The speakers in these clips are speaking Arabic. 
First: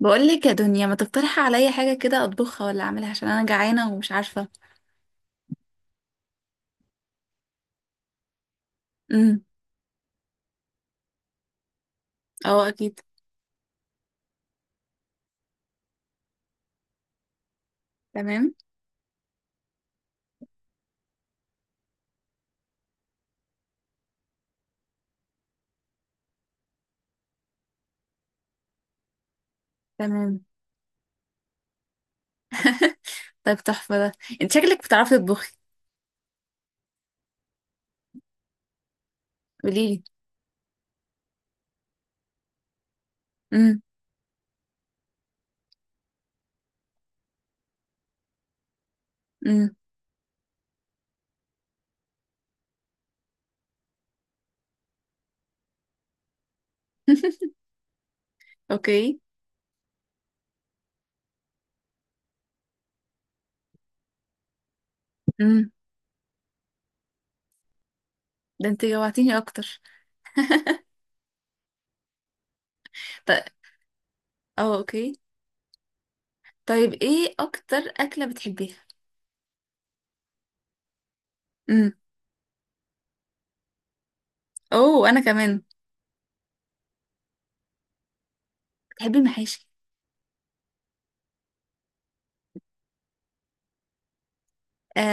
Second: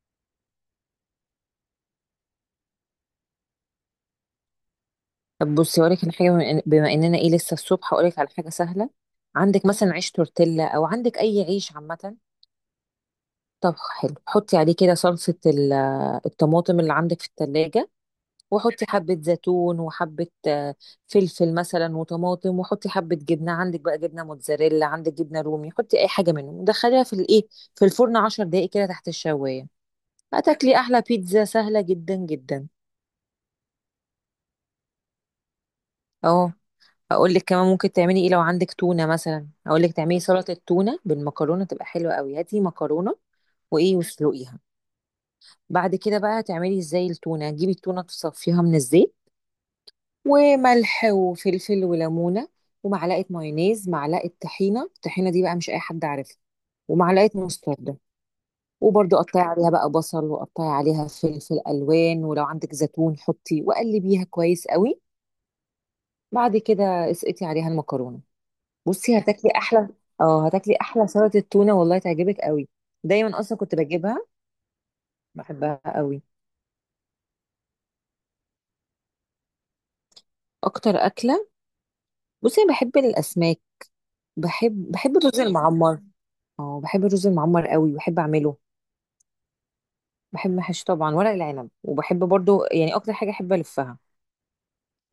بقول لك يا دنيا ما تقترحي عليا حاجة كده أطبخها ولا أعملها عشان أنا جعانة ومش عارفة. طب بصي هقولك على حاجه بما اننا ايه لسه الصبح هقولك على حاجه سهله. امم. عندك مثلا عيش تورتيلا او عندك اي عيش عامه. اه، أكيد. طب حلو حطي عليه كده صلصه الطماطم اللي عندك في التلاجة، تمام. وحطي حبه زيتون وحبه فلفل مثلا وطماطم، وحطي حبه جبنه، عندك بقى جبنه موتزاريلا عندك جبنه رومي، حطي اي حاجه منهم ودخليها في الايه، في الفرن 10 دقائق كده تحت الشوايه. تمام. هتاكلي احلى بيتزا سهله جدا جدا. طيب تحفة ده. انت شكلك بتعرفي تطبخي. اهو. اقول لك كمان ممكن تعملي ايه، لو عندك تونه مثلا اقول لك قوليلي. تعملي سلطه تونه بالمكرونه، تبقى حلوه قوي. هاتي مكرونه امم. وايه واسلقيها. بعد كده بقى تعملي ازاي، التونه جيبي التونه تصفيها من الزيت، امم. وملح وفلفل وليمونه ومعلقه مايونيز معلقه طحينه، الطحينه دي بقى مش اي حد عارفها، ومعلقه مستردة. اوكي. وبرده قطعي عليها بقى بصل وقطعي عليها فلفل الوان، ولو عندك زيتون حطي، وقلبيها كويس قوي. امم. بعد كده اسقطي عليها المكرونه. ده انت بصي جوعتيني هتاكلي أكتر. احلى. اه هتاكلي احلى سلطه تونه والله تعجبك قوي. دايما طيب. اصلا كنت بجيبها، اه اوكي. بحبها قوي. طيب، ايه أكتر أكلة بتحبيها؟ اكتر اكله. امم. بصي انا بحب الاسماك، بحب اوه بحب أنا الرز كمان. المعمر. اه بحب الرز المعمر قوي، بحب اعمله. بتحبي المحاشي؟ بحب محشي طبعا ورق العنب، وبحب برضو يعني اكتر حاجه احب الفها.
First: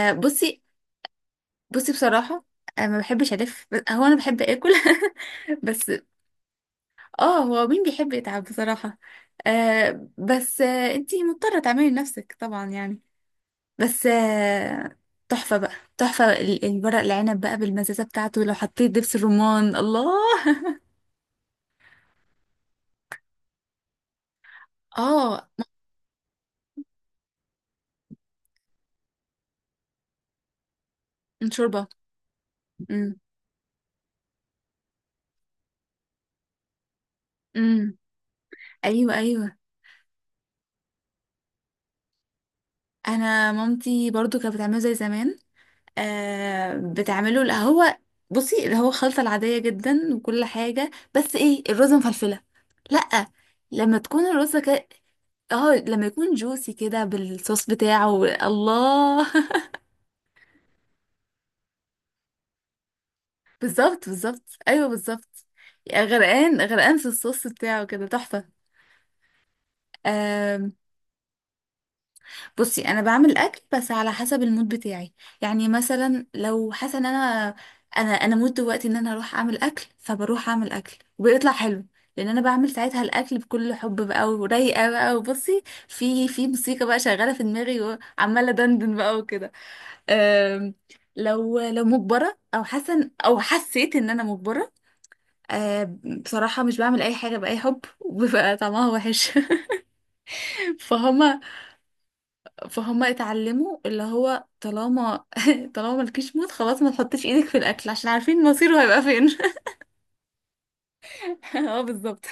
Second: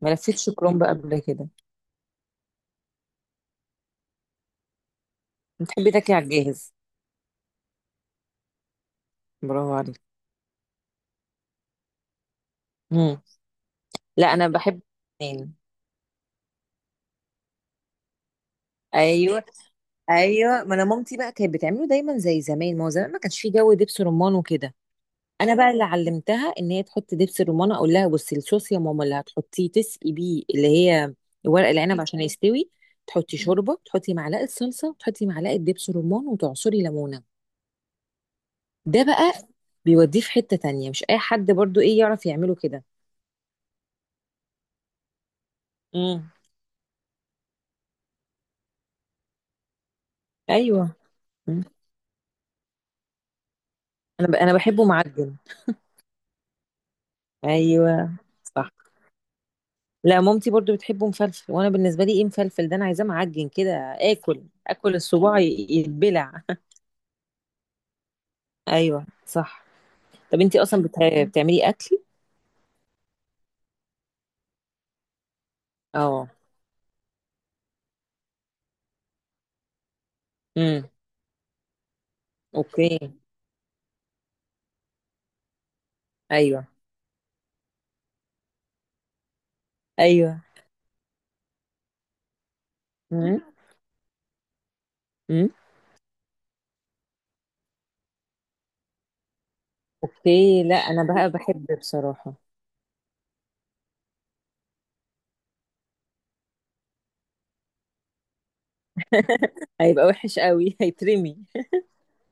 ما لفتش بصي. كرنب قبل كده. بصي بصراحة أنا ما بحبش ألف، هو أنا بحب آكل. بس بتحبي تاكلي على الجاهز. اه، هو مين بيحب يتعب بصراحة. برافو عليك. آه بس آه، انتي مضطرة تعملي لنفسك طبعا يعني. مم. بس لا انا بحب. آه. اتنين. تحفة بقى. تحفة الورق العنب بقى بالمزازة بتاعته، لو حطيت دبس ايوه. الرمان، الله. ايوه ما انا مامتي بقى كانت بتعمله دايما زي زمان، ما هو زمان ما كانش فيه جو دبس رمان وكده. اه. انا بقى اللي علمتها ان هي تحط دبس الرمان. اقول لها بصي الصوص يا ماما اللي هتحطيه تسقي بيه اللي هي ورق شوربة. العنب عشان يستوي. امم. تحطي شوربه، تحطي معلقه صلصه، تحطي معلقه دبس رمان، وتعصري ليمونه. امم. ده ايوه بقى ايوه. بيوديه في حته تانية، مش اي حد برضو ايه يعرف يعمله كده. انا مامتي برضو كانت بتعمله زي زمان. امم. آه بتعمله. لا، هو بصي اللي هو الخلطة العادية جدا وكل حاجة، ايوه. بس ايه، مم. الرز مفلفلة. لأ، لما تكون انا الرز بحبه كده. معجن. اه لما يكون جوسي كده بالصوص ايوه بتاعه، صح. الله. لا مامتي برضو بتحبه مفلفل، وانا بالنسبه لي ايه مفلفل، ده انا عايزاه معجن كده. بالظبط اكل بالظبط. ايوه اكل الصباع بالظبط. يتبلع. غرقان غرقان في الصوص بتاعه كده، تحفة. ايوه صح. طب انتي آم، اصلا بتعملي اكل. بصي انا بعمل اكل بس على حسب المود بتاعي. يعني مثلا اه. لو حاسه ان انا، انا مود دلوقتي ان انا اروح اعمل اكل، فبروح اعمل امم. اكل وبيطلع حلو. لان انا بعمل اوكي. ساعتها الاكل بكل حب بقى، ورايقه بقى، وبصي في ايوه. موسيقى بقى شغاله في دماغي وعماله دندن بقى وكده. ايوه. أم، لو مجبره او حاسه او امم. حسيت ان انا مجبره. امم. أم، بصراحه مش بعمل اي حاجه باي حب وبيبقى طعمها وحش. اوكي. لا انا بقى فهما. بحب بصراحه. فهم اتعلموا اللي هو طالما، طالما مالكيش موت خلاص ما تحطيش ايدك في الاكل عشان عارفين مصيره هيبقى فين. هيبقى وحش قوي هيترمي. اه بالظبط.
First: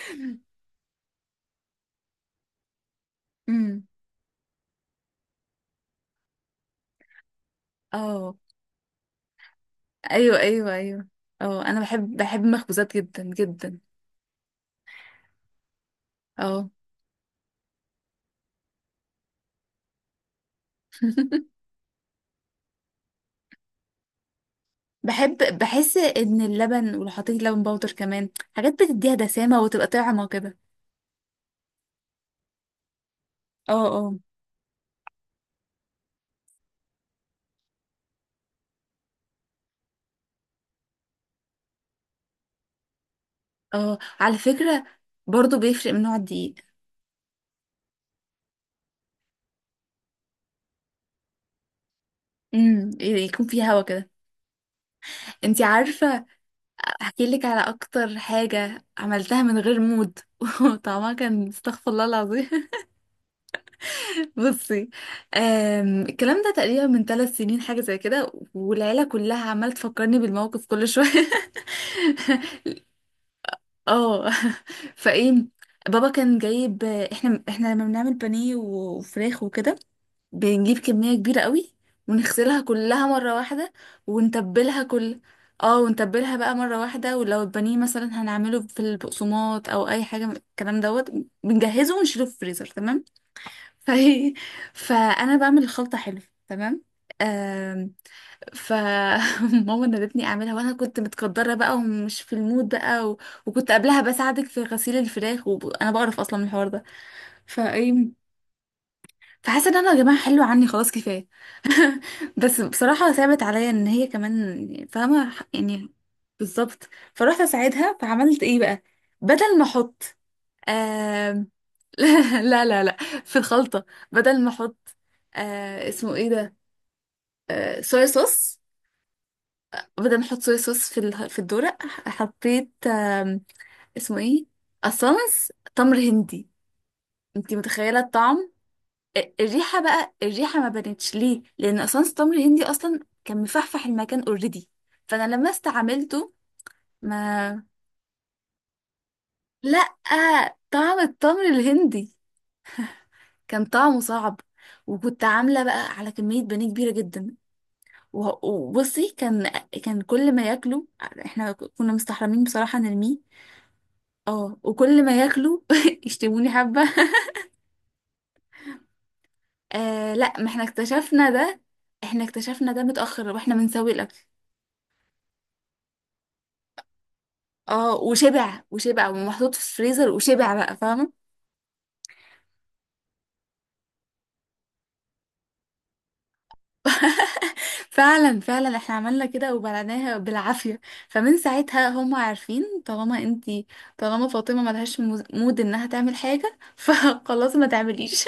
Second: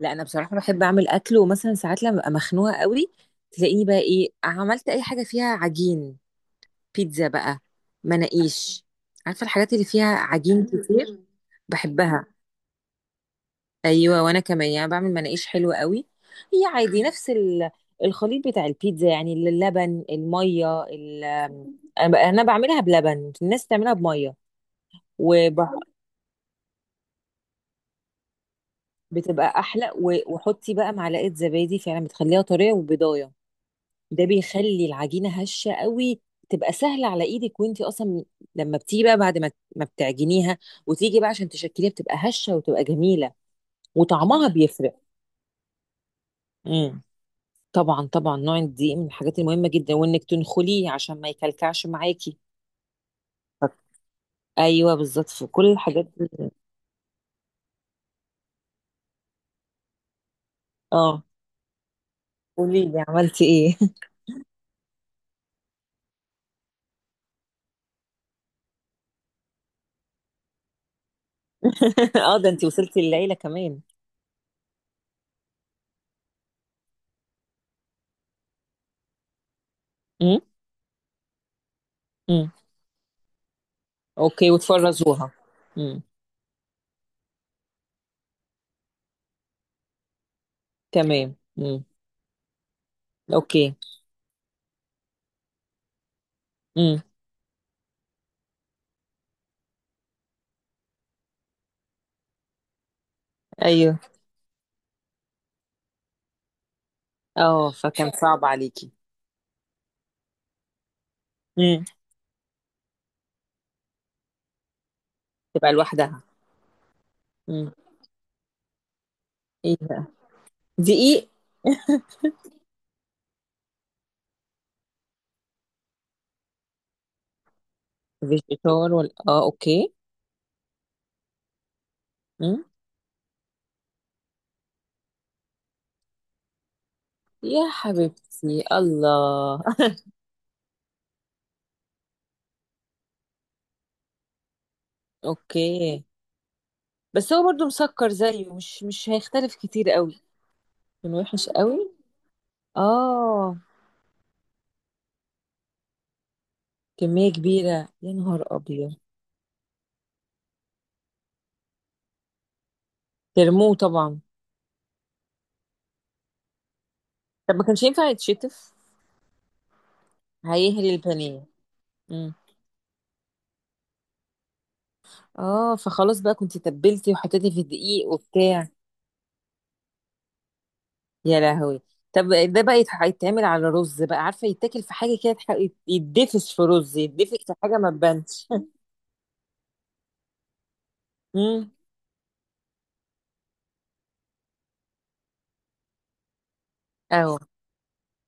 لا انا بصراحه بحب اعمل اكل، ومثلا ساعات لما ببقى مخنوقه قوي أمم. تلاقيني بقى ايه عملت اي حاجه فيها عجين. بيتزا بقى، اه. مناقيش، عارفه الحاجات اللي فيها ايوه عجين ايوه ايوه. كتير. اه انا بحب بحبها. بحب المخبوزات جدا جدا. ايوه وانا كمان يعني بعمل مناقيش حلوه قوي. هي اه. عادي نفس الخليط بتاع البيتزا، يعني اللبن، الميه، انا بعملها بلبن، الناس تعملها بميه، بحب. وبتبقى بحس ان اللبن، ولو حطيت لبن باودر كمان، حاجات بتديها دسامة وتبقى احلى. طعمة كده. وحطي بقى معلقه زبادي فعلا بتخليها طريه وبيضايه. اه. اه. ده بيخلي العجينه هشه قوي، تبقى سهله على ايدك. وانتي اصلا لما بتيجي بقى بعد ما ما بتعجنيها وتيجي بقى عشان تشكليها بتبقى هشه وتبقى جميله، اه على وطعمها فكرة بيفرق. برضو بيفرق من نوع الدقيق. امم. طبعا طبعا نوع الدقيق من الحاجات المهمة جدا، وانك تنخليه عشان ما يكلكعش معاكي. امم، يكون فيه هوا كده. ايوه بالظبط في انتي كل الحاجات عارفة؟ دي. احكي لك على اكتر حاجة عملتها من غير مود وطعمها اه. كان استغفر الله العظيم. قولي لي عملتي ايه. بصي. الكلام ده تقريبا من 3 سنين حاجة زي كده، والعيلة كلها عمالة تفكرني بالموقف كل شوية. اه ده انت وصلتي للعيلة كمان. اه. فايه، بابا كان جايب، احنا لما بنعمل بانيه وفراخ وكده امم. بنجيب كمية كبيرة قوي، امم. ونغسلها كلها مرة واحدة، اوكي ونتبلها كل. وتفرزوها. اه، امم. ونتبلها بقى مرة واحدة. ولو البانيه مثلا هنعمله في البقسماط او اي حاجة من الكلام دوت، تمام امم. بنجهزه ونشيله في الفريزر. تمام. اوكي. فهي. فانا بعمل الخلطة حلو. تمام. امم. آم، فماما نادتني اعملها، وانا كنت متقدره بقى ومش في المود بقى وكنت ايوه. قبلها بساعدك في غسيل الفراخ وانا بعرف اصلا من الحوار ده. اه فايه، فكان صعب عليكي. فحاسه ان انا يا جماعه حلو عني خلاص كفايه. امم. بس بصراحه صعبت عليا ان هي كمان فاهمه تبقى يعني. لوحدها. بالظبط، فروحت امم. اساعدها. فعملت ايه بقى؟ بدل ما ايه احط بقى. دقيق. آم، لا لا لا لا، في الخلطه، بدل ما احط، اسمه ايه ده، صويا صوص. فيجيتار ولا، اه اوكي. بدل ما احط صويا صوص في في الدورق، امم. حطيت اسمه ايه اصلا، تمر هندي. انتي يا متخيله الطعم؟ حبيبتي الله. الريحة بقى، الريحة ما بانتش ليه، لأن أسانس تمر هندي أصلا كان مفحفح المكان اوريدي. فأنا لما اوكي. استعملته بس هو ما برضو مسكر زيه، مش هيختلف كتير لأ، قوي. طعم كان التمر وحش قوي. الهندي اه. كان طعمه صعب. وكنت عاملة بقى على كمية بانيه كبيرة كمية جدا. كبيرة يا نهار أبيض. وبصي، كان كل ما ياكلوا احنا كنا مستحرمين بصراحة نرميه، ترموه طبعا. اه، وكل ما ياكلوا يشتموني حبة. طب ما كانش ينفع يتشتف، آه لا، ما احنا هيهري اكتشفنا البانيه. ده، احنا مم. اكتشفنا ده متأخر واحنا بنسوي الأكل. اه فخلاص بقى كنت تبلتي وحطيتي في اه، الدقيق وشبع وبتاع. وشبع ومحطوط في الفريزر وشبع بقى، فاهمة؟ يا لهوي. طب ده بقى يتعمل على رز بقى، عارفة يتاكل في حاجة كده يتدفس في رز، يتدفس في حاجة ما فعلا تبانش. فعلا احنا عملنا كده وبلعناها بالعافية. فمن امم. ساعتها هم عارفين طالما انتي، طالما فاطمة ملهاش مود انها تعمل حاجة، اهو. فخلاص ما تعمليش.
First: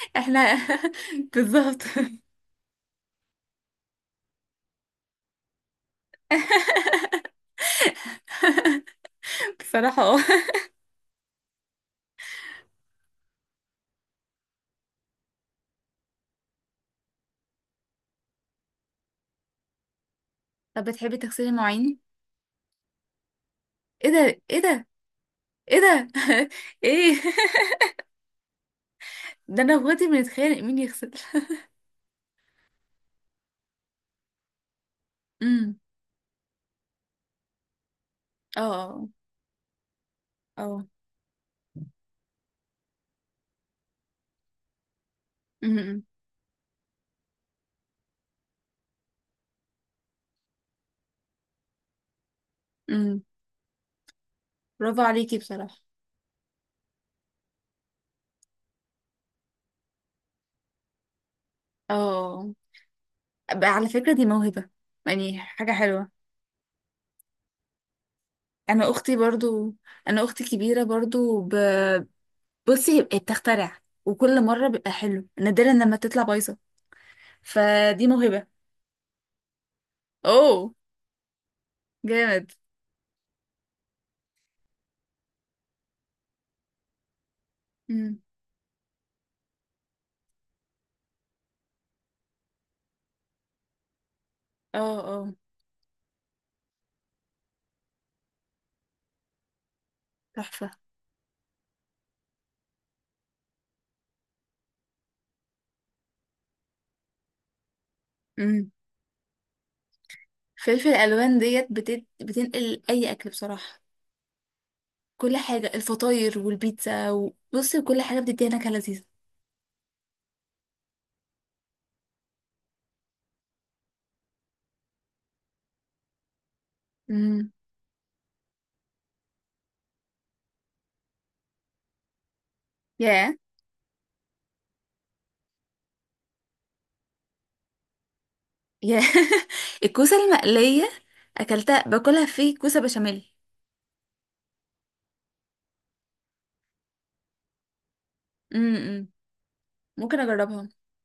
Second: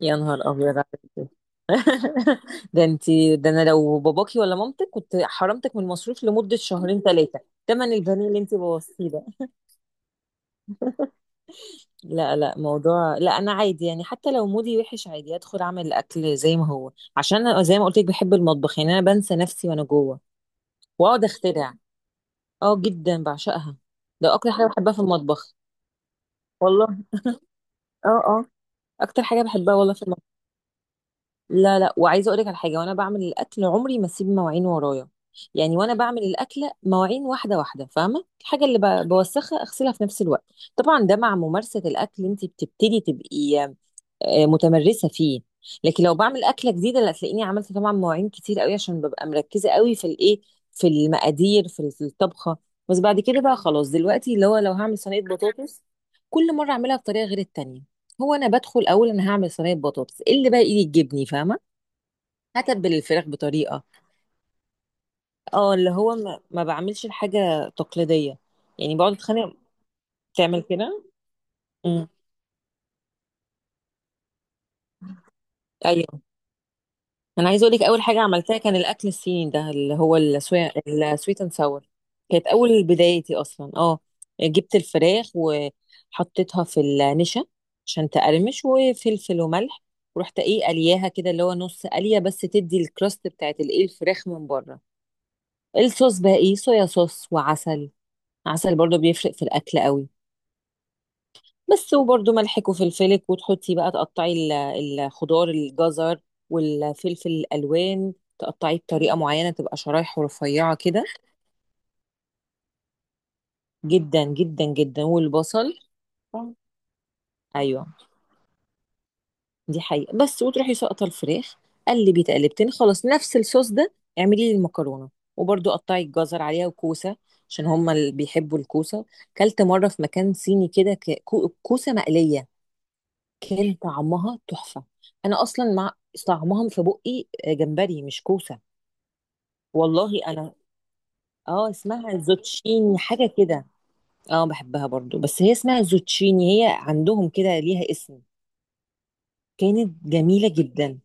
يا نهار احنا. ابيض عليك. بالظبط. ده انتي ده انا لو باباكي ولا مامتك كنت حرمتك من المصروف لمده شهرين ثلاثه، تمن البانيه اللي انتي بوظتيه ده. بصراحة اه. لا لا موضوع، لا انا عادي يعني حتى لو مودي وحش عادي ادخل اعمل الاكل زي ما هو. عشان انا زي ما قلت لك بحب المطبخ، يعني انا بنسى نفسي وانا جوه طب بتحبي واقعد تغسلي اخترع. المواعين؟ اه جدا بعشقها. ايه ده ده، اكتر ايه حاجه ده، بحبها في المطبخ. ايه ده. والله. ايه اه اه. اكتر حاجه ده، بحبها انا والله في واخواتي المطبخ. بنتخانق مين يغسل. لا لا، وعايزه اقول لك على حاجه، وانا بعمل الاكل عمري ما اسيب مواعين ورايا. يعني امم. وانا بعمل الاكله مواعين واحده واحده، فاهمه، اه الحاجه اللي اه بوسخها اغسلها في نفس الوقت. اه. طبعا ده مع ممارسه الاكل انت بتبتدي تبقي متمرسه فيه. أمم، أمم. لكن لو بعمل اكله جديده لا، تلاقيني عملت طبعا مواعين كتير قوي عشان ببقى مركزه قوي في الايه، في المقادير، في الطبخه. بس بعد امم. كده بقى خلاص دلوقتي اللي هو لو هعمل برافو صينيه عليكي بصراحة. بطاطس كل مره اعملها بطريقه غير التانيه. هو انا بدخل اول انا هعمل صينيه بطاطس، إيه اللي بقى ايدي تجيبني فاهمه. اه هتبل الفراخ بقى، بطريقه. على فكرة دي موهبة، يعني حاجة اه اللي حلوة. هو ما بعملش الحاجه تقليديه. انا يعني بقعد اختي اتخانق. برضو. انا اختي تعمل كبيرة كده. برضو امم. بصي هي بتخترع وكل مرة بيبقى حلو، نادرا لما ايوه. تطلع بايظة. انا عايزه اقول لك اول فدي حاجه موهبة. عملتها كان الاكل الصيني ده اللي هو اوه السويت اند ساور. جامد. كانت اول بدايتي اصلا اه. جبت الفراخ وحطيتها في النشا عشان امم. تقرمش، وفلفل وملح، ورحت ايه قلياها كده اللي هو نص قليه بس تدي الكراست بتاعت الايه الفراخ من اه بره. اه الصوص بقى ايه صويا صوص وعسل، عسل برضو بيفرق في الاكل قوي. تحفة. بس. وبرضو ملحك وفلفلك، وتحطي بقى تقطعي الخضار، الجزر والفلفل الالوان، امم. تقطعيه بطريقه معينه تبقى شرايح رفيعه فلفل كده. الالوان ديت بتنقل اي اكل بصراحة. جدا جدا جدا. كل حاجة، والبصل. الفطاير آه. والبيتزا بصي ايوه. كل حاجة بتديها نكهة لذيذة. دي حقيقه. بس وتروحي ساقطه الفراخ، قلبي تقلبتين خلاص نفس الصوص ده. اعملي لي المكرونه، وبرضو قطعي الجزر عليها وكوسه، امم. عشان هما اللي بيحبوا الكوسه. كلت مره في مكان صيني كده كوسه مقليه، ياه. كان طعمها تحفة. انا اصلا مع طعمها في بقي جمبري مش كوسة. يا. والله الكوسة انا. المقلية اه أكلتها اسمها باكلها في كوسة زوتشيني بشاميل. حاجة كده. اه بحبها برضو، بس هي اسمها زوتشيني، هي عندهم كده ليها اسم. امم. امم. كانت ممكن جميلة أجربها. جدا.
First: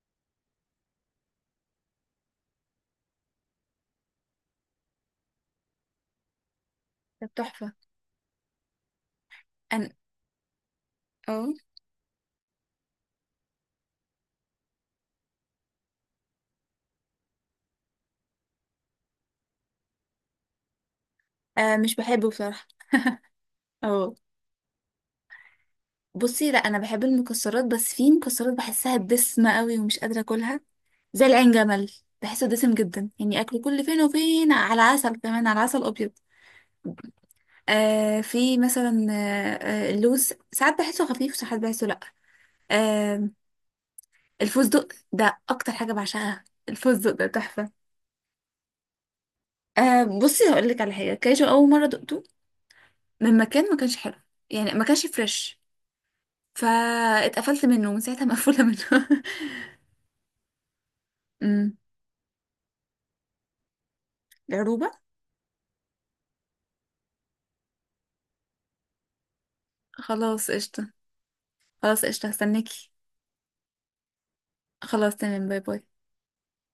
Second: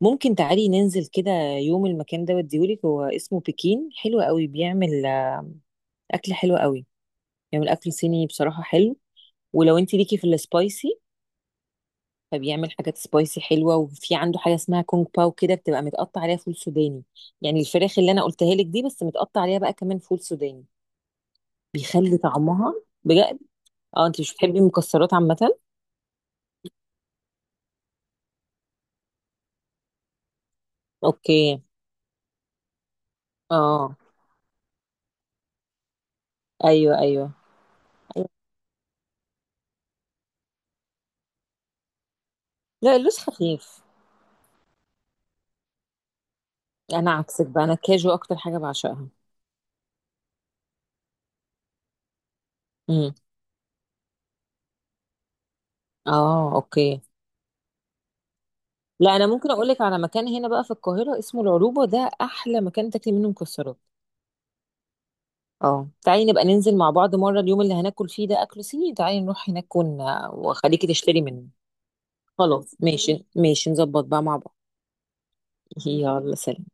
ممكن تعالي ننزل كده يوم المكان ده وديهولك، هو اسمه بكين، حلو قوي، بيعمل اكل حلو قوي. كانت بيعمل تحفة. اكل صيني بصراحة حلو، ولو أنا. انت ليكي في السبايسي أو. فبيعمل حاجات سبايسي حلوه. وفي عنده حاجه اسمها كونج باو كده بتبقى متقطع عليها فول سوداني، يعني الفراخ اللي انا قلتها لك دي بس متقطع عليها بقى كمان فول سوداني، آه مش بيخلي بحبه بصراحة. طعمها بجد. اه أو انت مش بتحبي المكسرات عامه. بصي لا، أنا بحب المكسرات بس في مكسرات بحسها دسمة قوي ومش قادرة أكلها، زي العين اوكي. جمل، بحسه دسم جدا، يعني أكله كل اه. فين وفين على عسل كمان، على عسل أبيض. ايوه ايوه. آه أيوة. في مثلا آه، اللوز ساعات بحسه خفيف وساعات بحسه لأ. لا اللوز آه خفيف. الفستق ده أكتر حاجة بعشقها. الفستق انا ده عكسك بقى، تحفة. انا الكاجو اكتر حاجه بعشقها. آه بصي هقول لك على حاجه، كاجو اول مره دقته امم. من مكان ما كانش حلو، يعني ما كانش فريش، اه اوكي. فاتقفلت منه ومن ساعتها مقفوله منه. لا انا ممكن اقول لك على مكان هنا بقى في القاهره اسمه امم. العروبه، ده احلى مكان تاكلي منه مكسرات. العروبة. اه تعالي نبقى ننزل مع بعض مرة، اليوم اللي هناكل فيه ده أكل صيني تعالي نروح هناك خلاص وخليكي قشطه. تشتري منه. خلاص قشطه خلاص هستناكي. ماشي ماشي نظبط بقى مع بعض. خلاص تمام، باي باي. يلا سلام.